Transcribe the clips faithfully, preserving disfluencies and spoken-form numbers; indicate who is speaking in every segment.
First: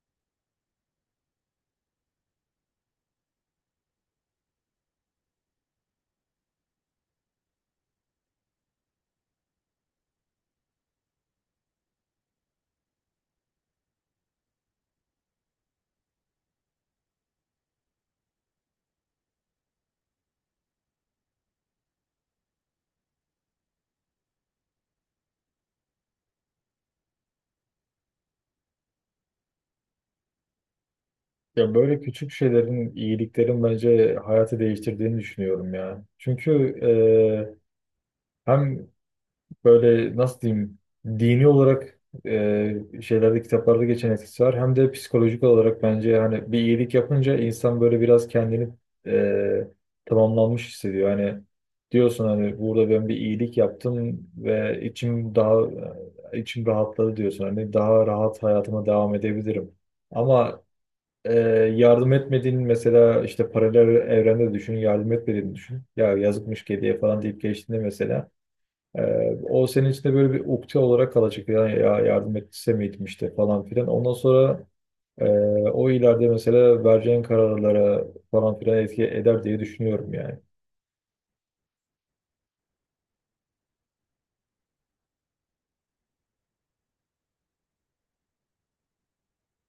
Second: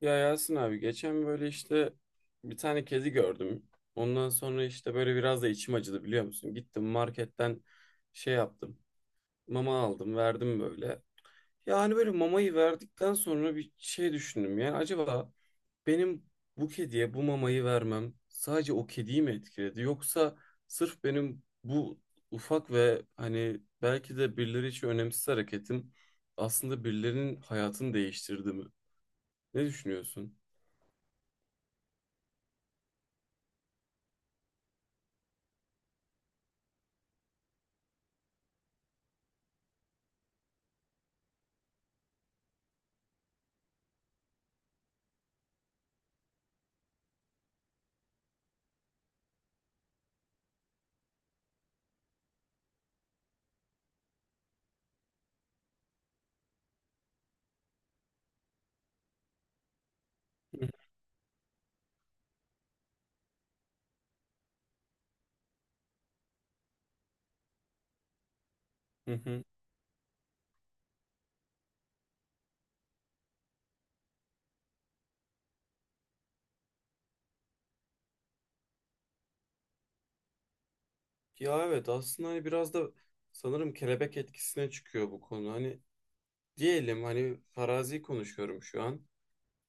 Speaker 1: Ya Yasin abi, geçen böyle işte bir tane kedi gördüm. Ondan sonra işte böyle biraz da içim acıdı, biliyor musun? Gittim marketten şey yaptım. Mama aldım, verdim böyle. Ya hani böyle mamayı verdikten sonra bir şey düşündüm. Yani acaba benim bu kediye bu mamayı vermem sadece o kediyi mi etkiledi? Yoksa sırf benim bu ufak ve hani belki de birileri için önemsiz hareketim aslında birilerinin hayatını değiştirdi mi? Ne düşünüyorsun?
Speaker 2: Ya böyle küçük şeylerin, iyiliklerin bence hayatı değiştirdiğini düşünüyorum ya. Çünkü e, hem böyle, nasıl diyeyim, dini olarak e, şeylerde, kitaplarda geçen etkisi var. Hem de psikolojik olarak bence hani bir iyilik yapınca insan böyle biraz kendini e, tamamlanmış hissediyor. Hani diyorsun, hani burada ben bir iyilik yaptım ve içim daha içim rahatladı diyorsun. Hani daha rahat hayatıma devam edebilirim. Ama ee, yardım etmediğin, mesela işte paralel evrende düşün, yardım etmediğini düşün. Ya yazıkmış kediye falan deyip geçtiğinde mesela e,
Speaker 1: Hı hı.
Speaker 2: o senin içinde böyle bir ukde olarak kalacak. Yani ya yardım etse miydim işte falan filan. Ondan sonra e, o ileride mesela vereceğin kararlara falan filan etki eder diye düşünüyorum yani.
Speaker 1: Ya evet, aslında hani biraz da sanırım kelebek etkisine çıkıyor bu konu. Hani diyelim, hani farazi konuşuyorum şu an.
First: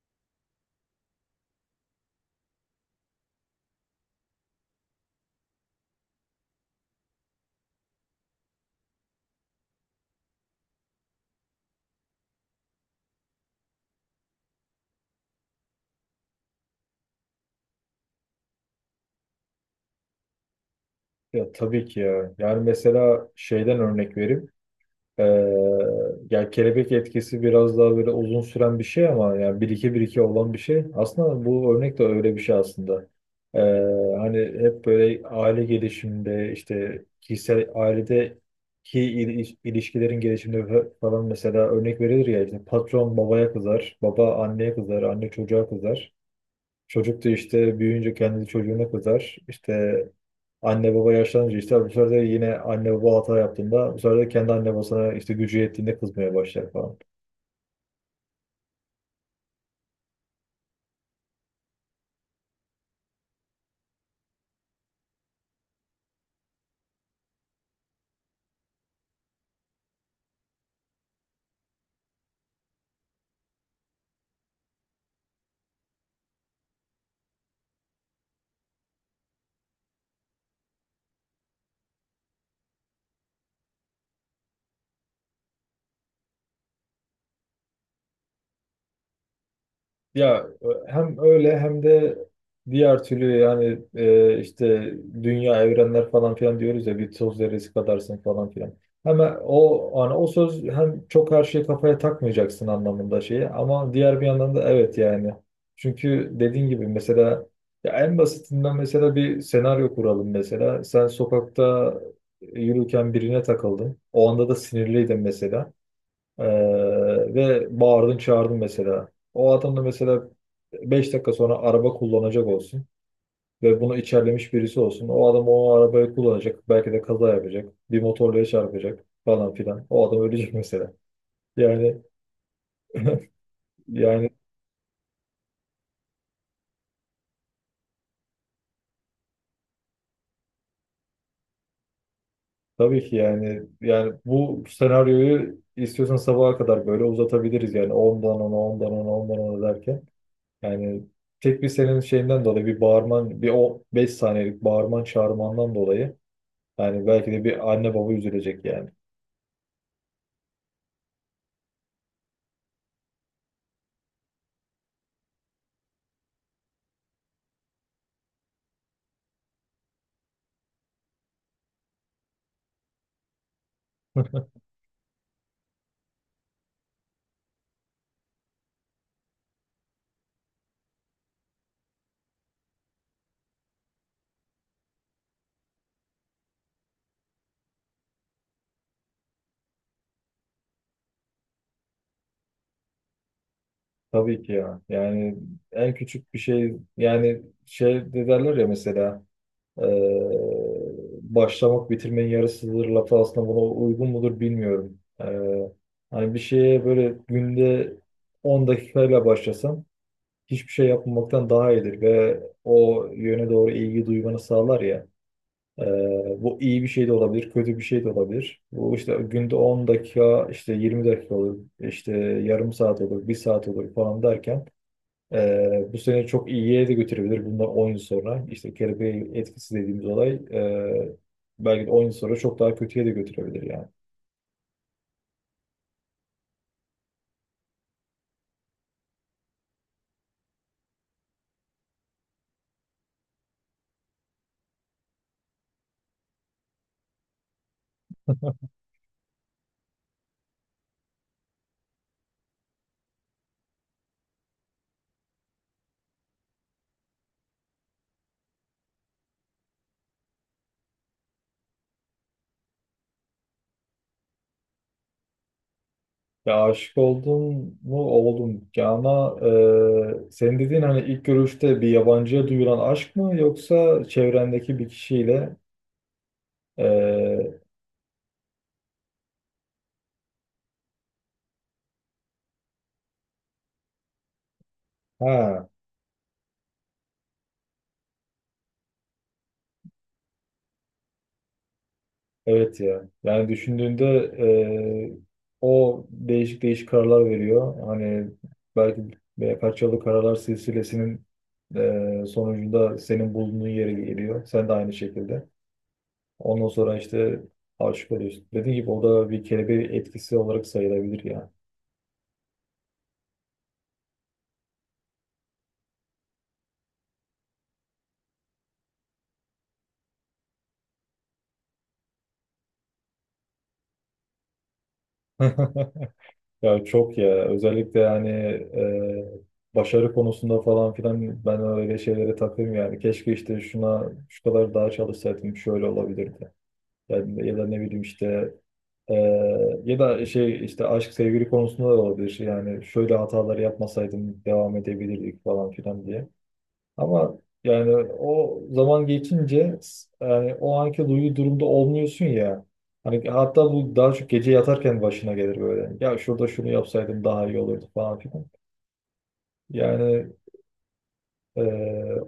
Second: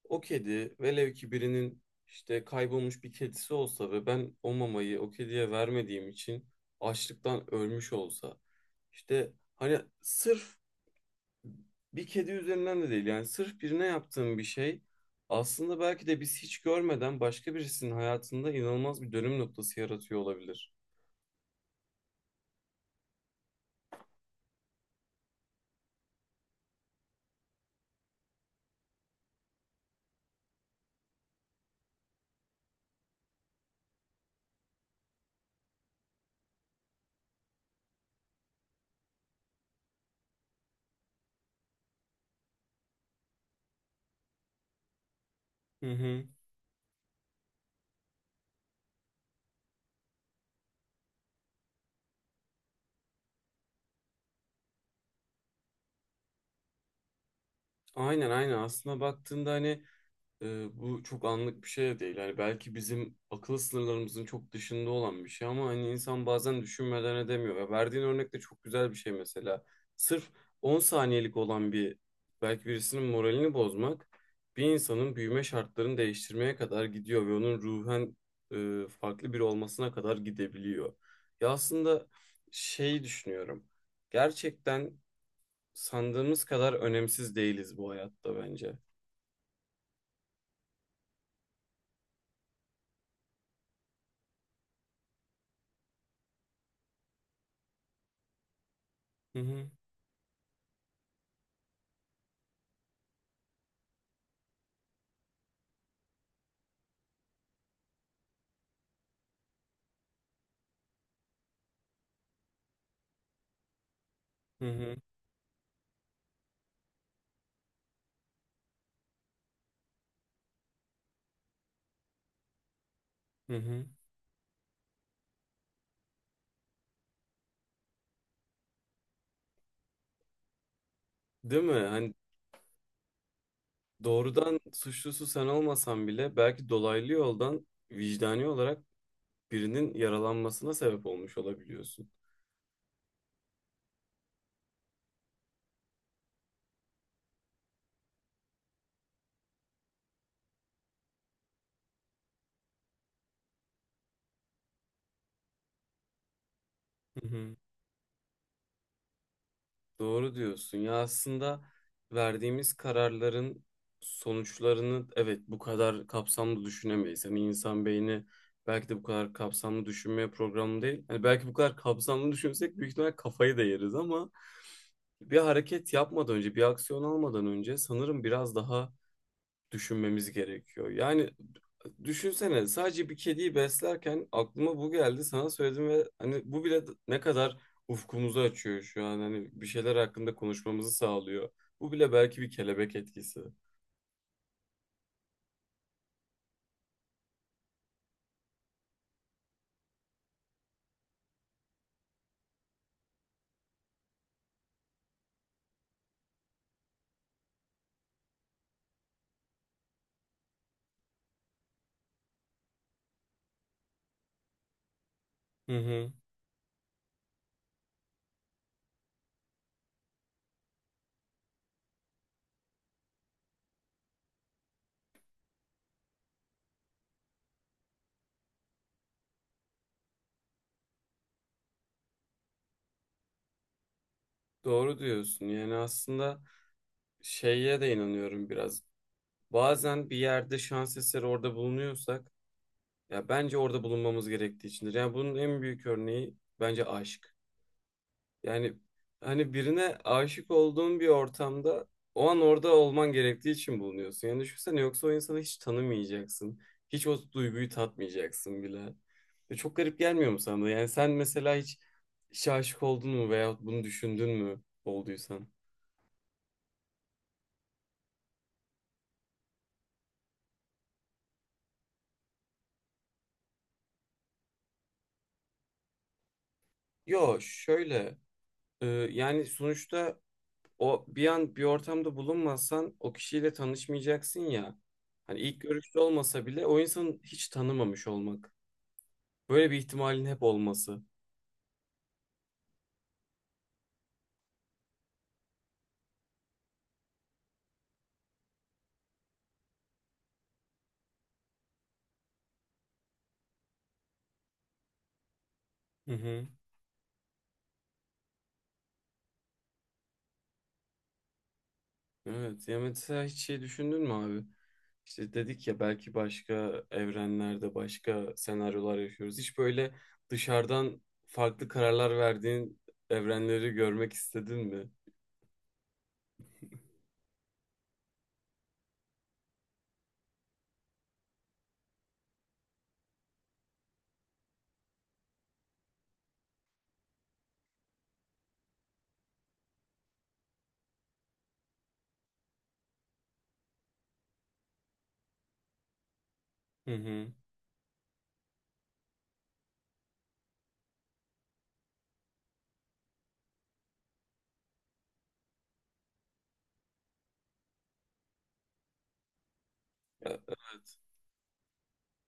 Speaker 1: O kedi velev ki birinin işte kaybolmuş bir kedisi olsa ve ben o mamayı o kediye vermediğim için açlıktan ölmüş olsa. İşte hani sırf bir kedi üzerinden de değil, yani sırf birine yaptığım bir şey aslında belki de biz hiç görmeden başka birisinin hayatında inanılmaz bir dönüm noktası yaratıyor olabilir.
Speaker 2: Ya tabii ki ya. Yani mesela şeyden örnek vereyim. Ee, Ya kelebek etkisi biraz daha böyle uzun süren bir şey, ama yani bir iki bir iki olan bir şey. Aslında bu örnek de öyle bir şey aslında. Ee, Hani hep böyle aile gelişiminde, işte kişisel ailedeki il- ilişkilerin gelişiminde fa- falan mesela örnek verilir ya. İşte patron babaya kızar, baba anneye kızar, anne çocuğa
Speaker 1: Hı
Speaker 2: kızar.
Speaker 1: hı.
Speaker 2: Çocuk da işte büyüyünce kendi çocuğuna kızar. İşte anne baba yaşlanınca, işte bu sefer de yine anne baba hata yaptığında, bu sefer de kendi anne babasına işte gücü yettiğinde kızmaya başlar falan.
Speaker 1: Aynen aynen, aslında baktığında hani e, bu çok anlık bir şey de değil. Hani belki bizim akıl sınırlarımızın çok dışında olan bir şey ama hani insan bazen düşünmeden edemiyor. Ya verdiğin örnek de çok güzel bir şey mesela. Sırf on saniyelik olan bir, belki birisinin moralini bozmak, bir insanın büyüme şartlarını değiştirmeye kadar gidiyor ve onun ruhen e, farklı biri olmasına kadar gidebiliyor. Ya aslında şey düşünüyorum. Gerçekten sandığımız kadar önemsiz değiliz bu hayatta bence.
Speaker 2: Ya hem öyle hem de diğer türlü. Yani e, işte dünya, evrenler falan filan diyoruz ya, bir toz zerresi kadarsın falan filan. Hemen
Speaker 1: Hı hı,
Speaker 2: o, hani o söz hem çok her şeyi kafaya takmayacaksın anlamında şeyi, ama diğer bir yandan da evet yani. Çünkü dediğin gibi mesela, ya en basitinden mesela bir senaryo kuralım mesela. Sen sokakta yürürken birine takıldın. O anda da
Speaker 1: hı hı,
Speaker 2: sinirliydin mesela. Ee, Ve bağırdın, çağırdın mesela. O adam da mesela beş dakika sonra araba kullanacak olsun
Speaker 1: hı
Speaker 2: ve
Speaker 1: hı.
Speaker 2: bunu içerlemiş birisi olsun. O adam o arabayı kullanacak. Belki de kaza yapacak. Bir motorluya çarpacak falan filan. O adam ölecek mesela.
Speaker 1: Değil mi?
Speaker 2: Yani
Speaker 1: Hani
Speaker 2: yani
Speaker 1: doğrudan suçlusu sen olmasan bile belki dolaylı yoldan, vicdani olarak birinin yaralanmasına sebep olmuş olabiliyorsun.
Speaker 2: tabii ki yani yani bu senaryoyu istiyorsan sabaha kadar böyle uzatabiliriz yani, ondan ona ondan ona ondan ona derken. Yani tek bir senin şeyinden dolayı, bir bağırman, bir o beş saniyelik bağırman çağırmandan dolayı, yani
Speaker 1: Hı
Speaker 2: belki de
Speaker 1: hı.
Speaker 2: bir anne baba üzülecek yani.
Speaker 1: Doğru diyorsun. Ya aslında verdiğimiz kararların sonuçlarını, evet, bu kadar kapsamlı düşünemeyiz. Hani insan beyni belki de bu kadar kapsamlı düşünmeye programlı değil. Hani belki bu kadar kapsamlı düşünsek büyük ihtimal kafayı da yeriz ama bir hareket yapmadan önce, bir aksiyon almadan önce sanırım biraz daha düşünmemiz gerekiyor. Yani düşünsene, sadece bir kediyi beslerken aklıma bu geldi, sana söyledim ve hani bu bile ne kadar ufkumuzu açıyor şu an, hani bir şeyler hakkında konuşmamızı sağlıyor. Bu bile belki bir kelebek etkisi.
Speaker 2: Tabii ki ya. Yani en küçük bir şey. Yani şey de derler ya mesela, eee, başlamak bitirmenin yarısıdır lafı aslında buna uygun mudur bilmiyorum. Eee hani bir şeye böyle günde 10 dakikayla başlasan hiçbir şey yapmamaktan daha iyidir ve o yöne doğru ilgi duymanı sağlar ya.
Speaker 1: Hı hı.
Speaker 2: Ee, Bu iyi bir şey de olabilir, kötü bir şey de olabilir. Bu işte günde on dakika, işte yirmi dakika olur, işte yarım saat olur, bir saat olur falan derken ee, bu sene çok iyiye de götürebilir. Bundan 10 yıl sonra, işte kelebek etkisi dediğimiz olay, e, belki de 10 yıl sonra çok daha kötüye de götürebilir yani.
Speaker 1: Doğru diyorsun. Yani aslında şeye de inanıyorum biraz. Bazen bir yerde şans eseri orada bulunuyorsak ya bence orada bulunmamız gerektiği içindir. Yani bunun en büyük örneği bence aşk. Yani hani birine aşık olduğun bir ortamda o an orada olman gerektiği için bulunuyorsun. Yani düşünsene, yoksa o insanı hiç tanımayacaksın. Hiç o duyguyu tatmayacaksın bile. Ve çok garip gelmiyor mu sana da? Yani sen mesela hiç işe aşık oldun mu, veyahut bunu düşündün mü olduysan?
Speaker 2: Ya aşık oldum mu? Oldum. Ya ama e, senin dediğin hani ilk görüşte bir yabancıya duyulan aşk mı, yoksa çevrendeki bir kişiyle
Speaker 1: Yo,
Speaker 2: e,
Speaker 1: şöyle e, yani sonuçta o bir an bir ortamda bulunmazsan o kişiyle tanışmayacaksın ya. Hani ilk
Speaker 2: ha.
Speaker 1: görüşte olmasa bile o insanı hiç tanımamış olmak. Böyle bir ihtimalin hep olması.
Speaker 2: Evet ya. Yani düşündüğünde e, o değişik değişik kararlar veriyor. Hani belki birkaç yıllık kararlar silsilesinin e, sonucunda senin bulunduğun yere geliyor. Sen de aynı şekilde.
Speaker 1: Hı hı.
Speaker 2: Ondan sonra işte aşık oluyorsun. Dediğim gibi o da bir kelebek etkisi olarak sayılabilir ya.
Speaker 1: Evet. Ya mesela hiç şey düşündün mü abi? İşte dedik ya, belki başka evrenlerde başka senaryolar yaşıyoruz. Hiç böyle dışarıdan farklı kararlar verdiğin evrenleri görmek istedin mi?
Speaker 2: Ya çok ya. Özellikle yani e, başarı konusunda falan filan ben öyle şeylere takayım yani. Keşke işte şuna şu kadar daha çalışsaydım şöyle olabilirdi. Yani, ya da ne bileyim işte, e, ya da şey, işte aşk, sevgili konusunda da olabilir. Yani şöyle hataları yapmasaydım devam edebilirdik falan filan diye.
Speaker 1: Hı hı.
Speaker 2: Ama yani o zaman geçince, s- yani o anki duygu durumda olmuyorsun ya. Hani hatta bu daha çok gece yatarken başına gelir böyle. Ya şurada şunu yapsaydım daha iyi olurdu falan filan. Yani
Speaker 1: Ya,
Speaker 2: e,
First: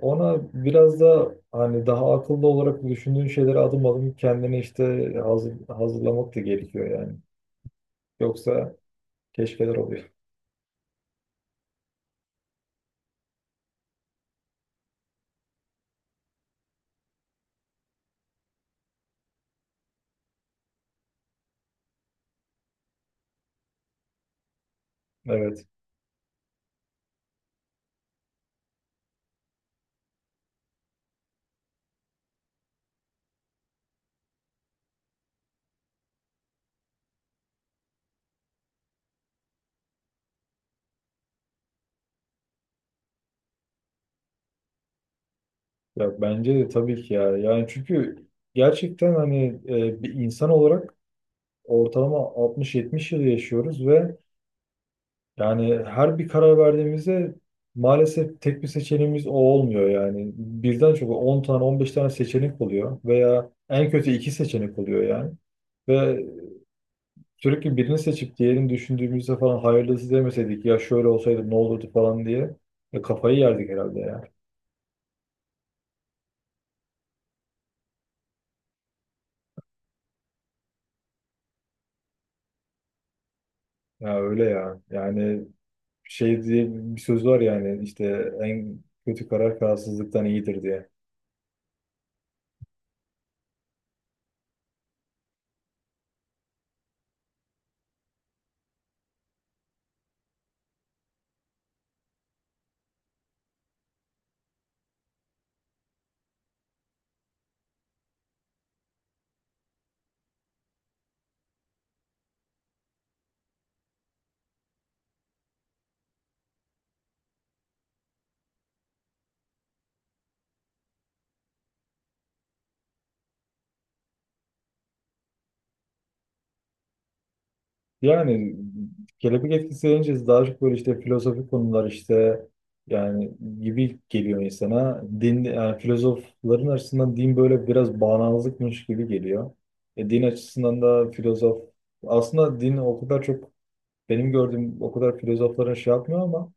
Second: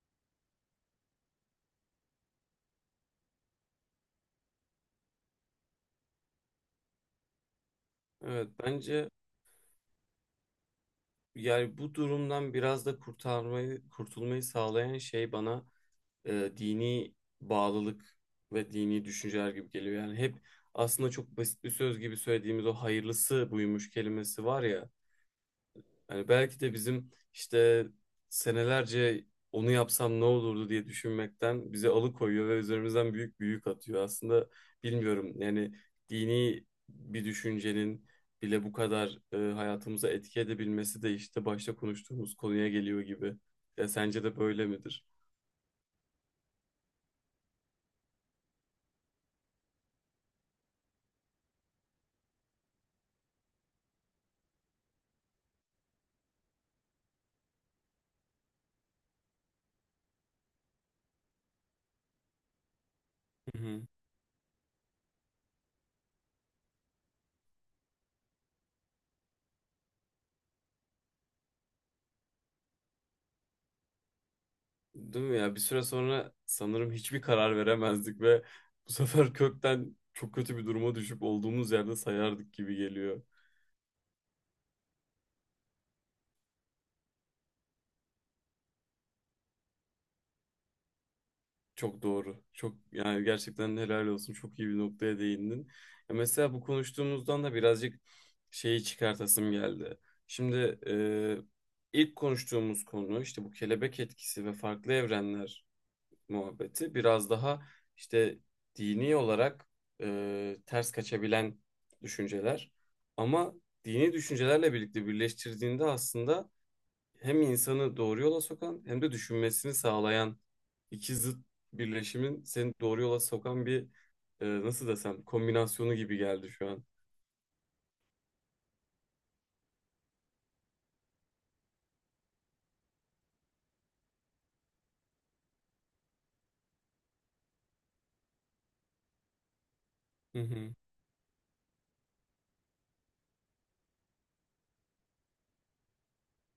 Speaker 2: ona biraz da hani daha akıllı olarak düşündüğün şeyleri adım adım kendini işte hazır, hazırlamak da gerekiyor yani.
Speaker 1: evet
Speaker 2: Yoksa
Speaker 1: bence
Speaker 2: keşfeler oluyor.
Speaker 1: yani bu durumdan biraz da kurtarmayı, kurtulmayı sağlayan şey bana e, dini bağlılık ve dini düşünceler gibi geliyor. Yani hep aslında çok basit bir söz gibi söylediğimiz o hayırlısı buymuş kelimesi var ya.
Speaker 2: Evet.
Speaker 1: Hani belki de bizim işte senelerce onu yapsam ne olurdu diye düşünmekten bizi alıkoyuyor ve üzerimizden büyük bir yük atıyor. Aslında bilmiyorum yani, dini bir düşüncenin bile bu kadar e, hayatımıza etki edebilmesi de işte başta konuştuğumuz konuya geliyor gibi. Ya sence de böyle midir?
Speaker 2: Ya bence de tabii ki ya. Yani çünkü gerçekten hani e, bir insan olarak ortalama altmış yetmiş yıl yaşıyoruz ve yani her bir karar verdiğimizde maalesef tek bir seçeneğimiz o olmuyor yani. Birden çok 10 tane, 15 tane seçenek oluyor, veya
Speaker 1: Hı hı.
Speaker 2: en kötü iki seçenek oluyor yani. Ve sürekli birini seçip diğerini düşündüğümüzde falan, hayırlısı demeseydik, ya şöyle olsaydı ne olurdu falan diye e, kafayı yerdik herhalde.
Speaker 1: Değil mi ya? Bir süre sonra sanırım hiçbir karar veremezdik ve bu sefer kökten çok kötü bir duruma düşüp olduğumuz yerde sayardık gibi geliyor.
Speaker 2: Ya öyle ya. Yani şey diye bir söz var yani, işte en kötü karar kararsızlıktan iyidir diye.
Speaker 1: Çok doğru. Çok, yani gerçekten helal olsun. Çok iyi bir noktaya değindin. Ya mesela bu konuştuğumuzdan da birazcık şeyi çıkartasım geldi. Şimdi e, ilk konuştuğumuz konu işte bu kelebek etkisi ve farklı evrenler muhabbeti biraz daha işte dini olarak e, ters kaçabilen düşünceler. Ama dini düşüncelerle birlikte birleştirdiğinde aslında hem insanı doğru yola sokan hem de düşünmesini sağlayan iki zıt birleşimin seni doğru yola sokan bir, e, nasıl desem, kombinasyonu gibi geldi şu an.
Speaker 2: Yani kelebek etkisi deyince daha çok böyle işte filozofik konular işte yani gibi geliyor insana. Din, yani filozofların açısından din böyle biraz bağnazlıkmış gibi geliyor. E, din
Speaker 1: Hı hı.
Speaker 2: açısından da filozof, aslında din o kadar çok, benim gördüğüm o kadar filozofların şey yapmıyor ama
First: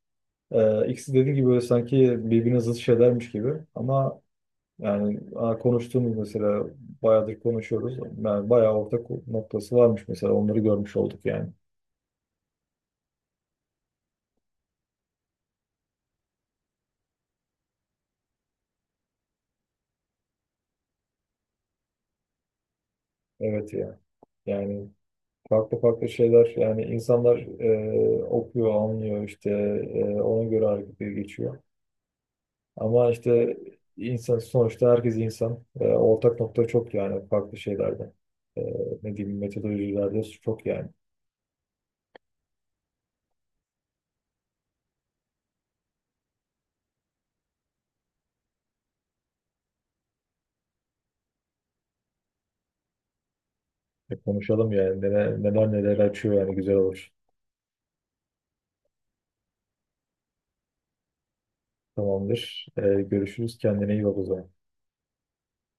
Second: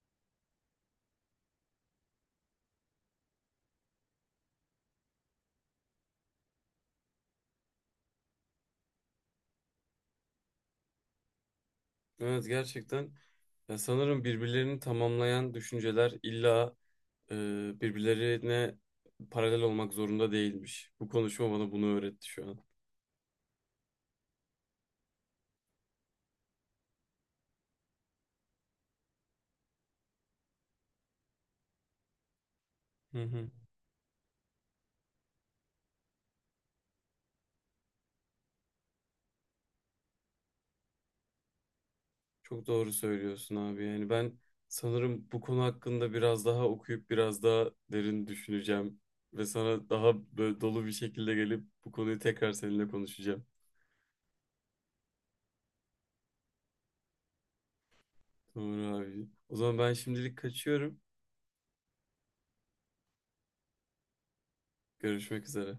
Speaker 2: e, ikisi, dediğim gibi böyle sanki birbirine zıt şeylermiş gibi ama. Yani aa, konuştuğumuz mesela bayağıdır konuşuyoruz. Yani bayağı ortak noktası varmış mesela, onları görmüş olduk yani.
Speaker 1: Evet, gerçekten ya sanırım birbirlerini tamamlayan düşünceler illa e, birbirlerine paralel olmak zorunda değilmiş. Bu konuşma bana bunu öğretti şu an.
Speaker 2: Evet ya. Yani farklı farklı şeyler yani. İnsanlar e, okuyor, anlıyor, işte e, ona göre harekete geçiyor. Ama
Speaker 1: Hı hı.
Speaker 2: işte insan sonuçta, herkes insan. Ee, ortak nokta çok yani farklı şeylerde. Ee, Ne diyeyim, metodolojilerde çok yani.
Speaker 1: Çok doğru söylüyorsun abi. Yani ben sanırım bu konu hakkında biraz daha okuyup biraz daha derin düşüneceğim ve sana daha böyle dolu bir şekilde gelip bu konuyu tekrar seninle konuşacağım.
Speaker 2: E, konuşalım yani, neler neler, neler açıyor yani, güzel olur.
Speaker 1: Doğru abi. O zaman ben şimdilik kaçıyorum.
Speaker 2: Tamamdır. Ee, görüşürüz. Kendine iyi bak o zaman.
Speaker 1: Görüşmek üzere.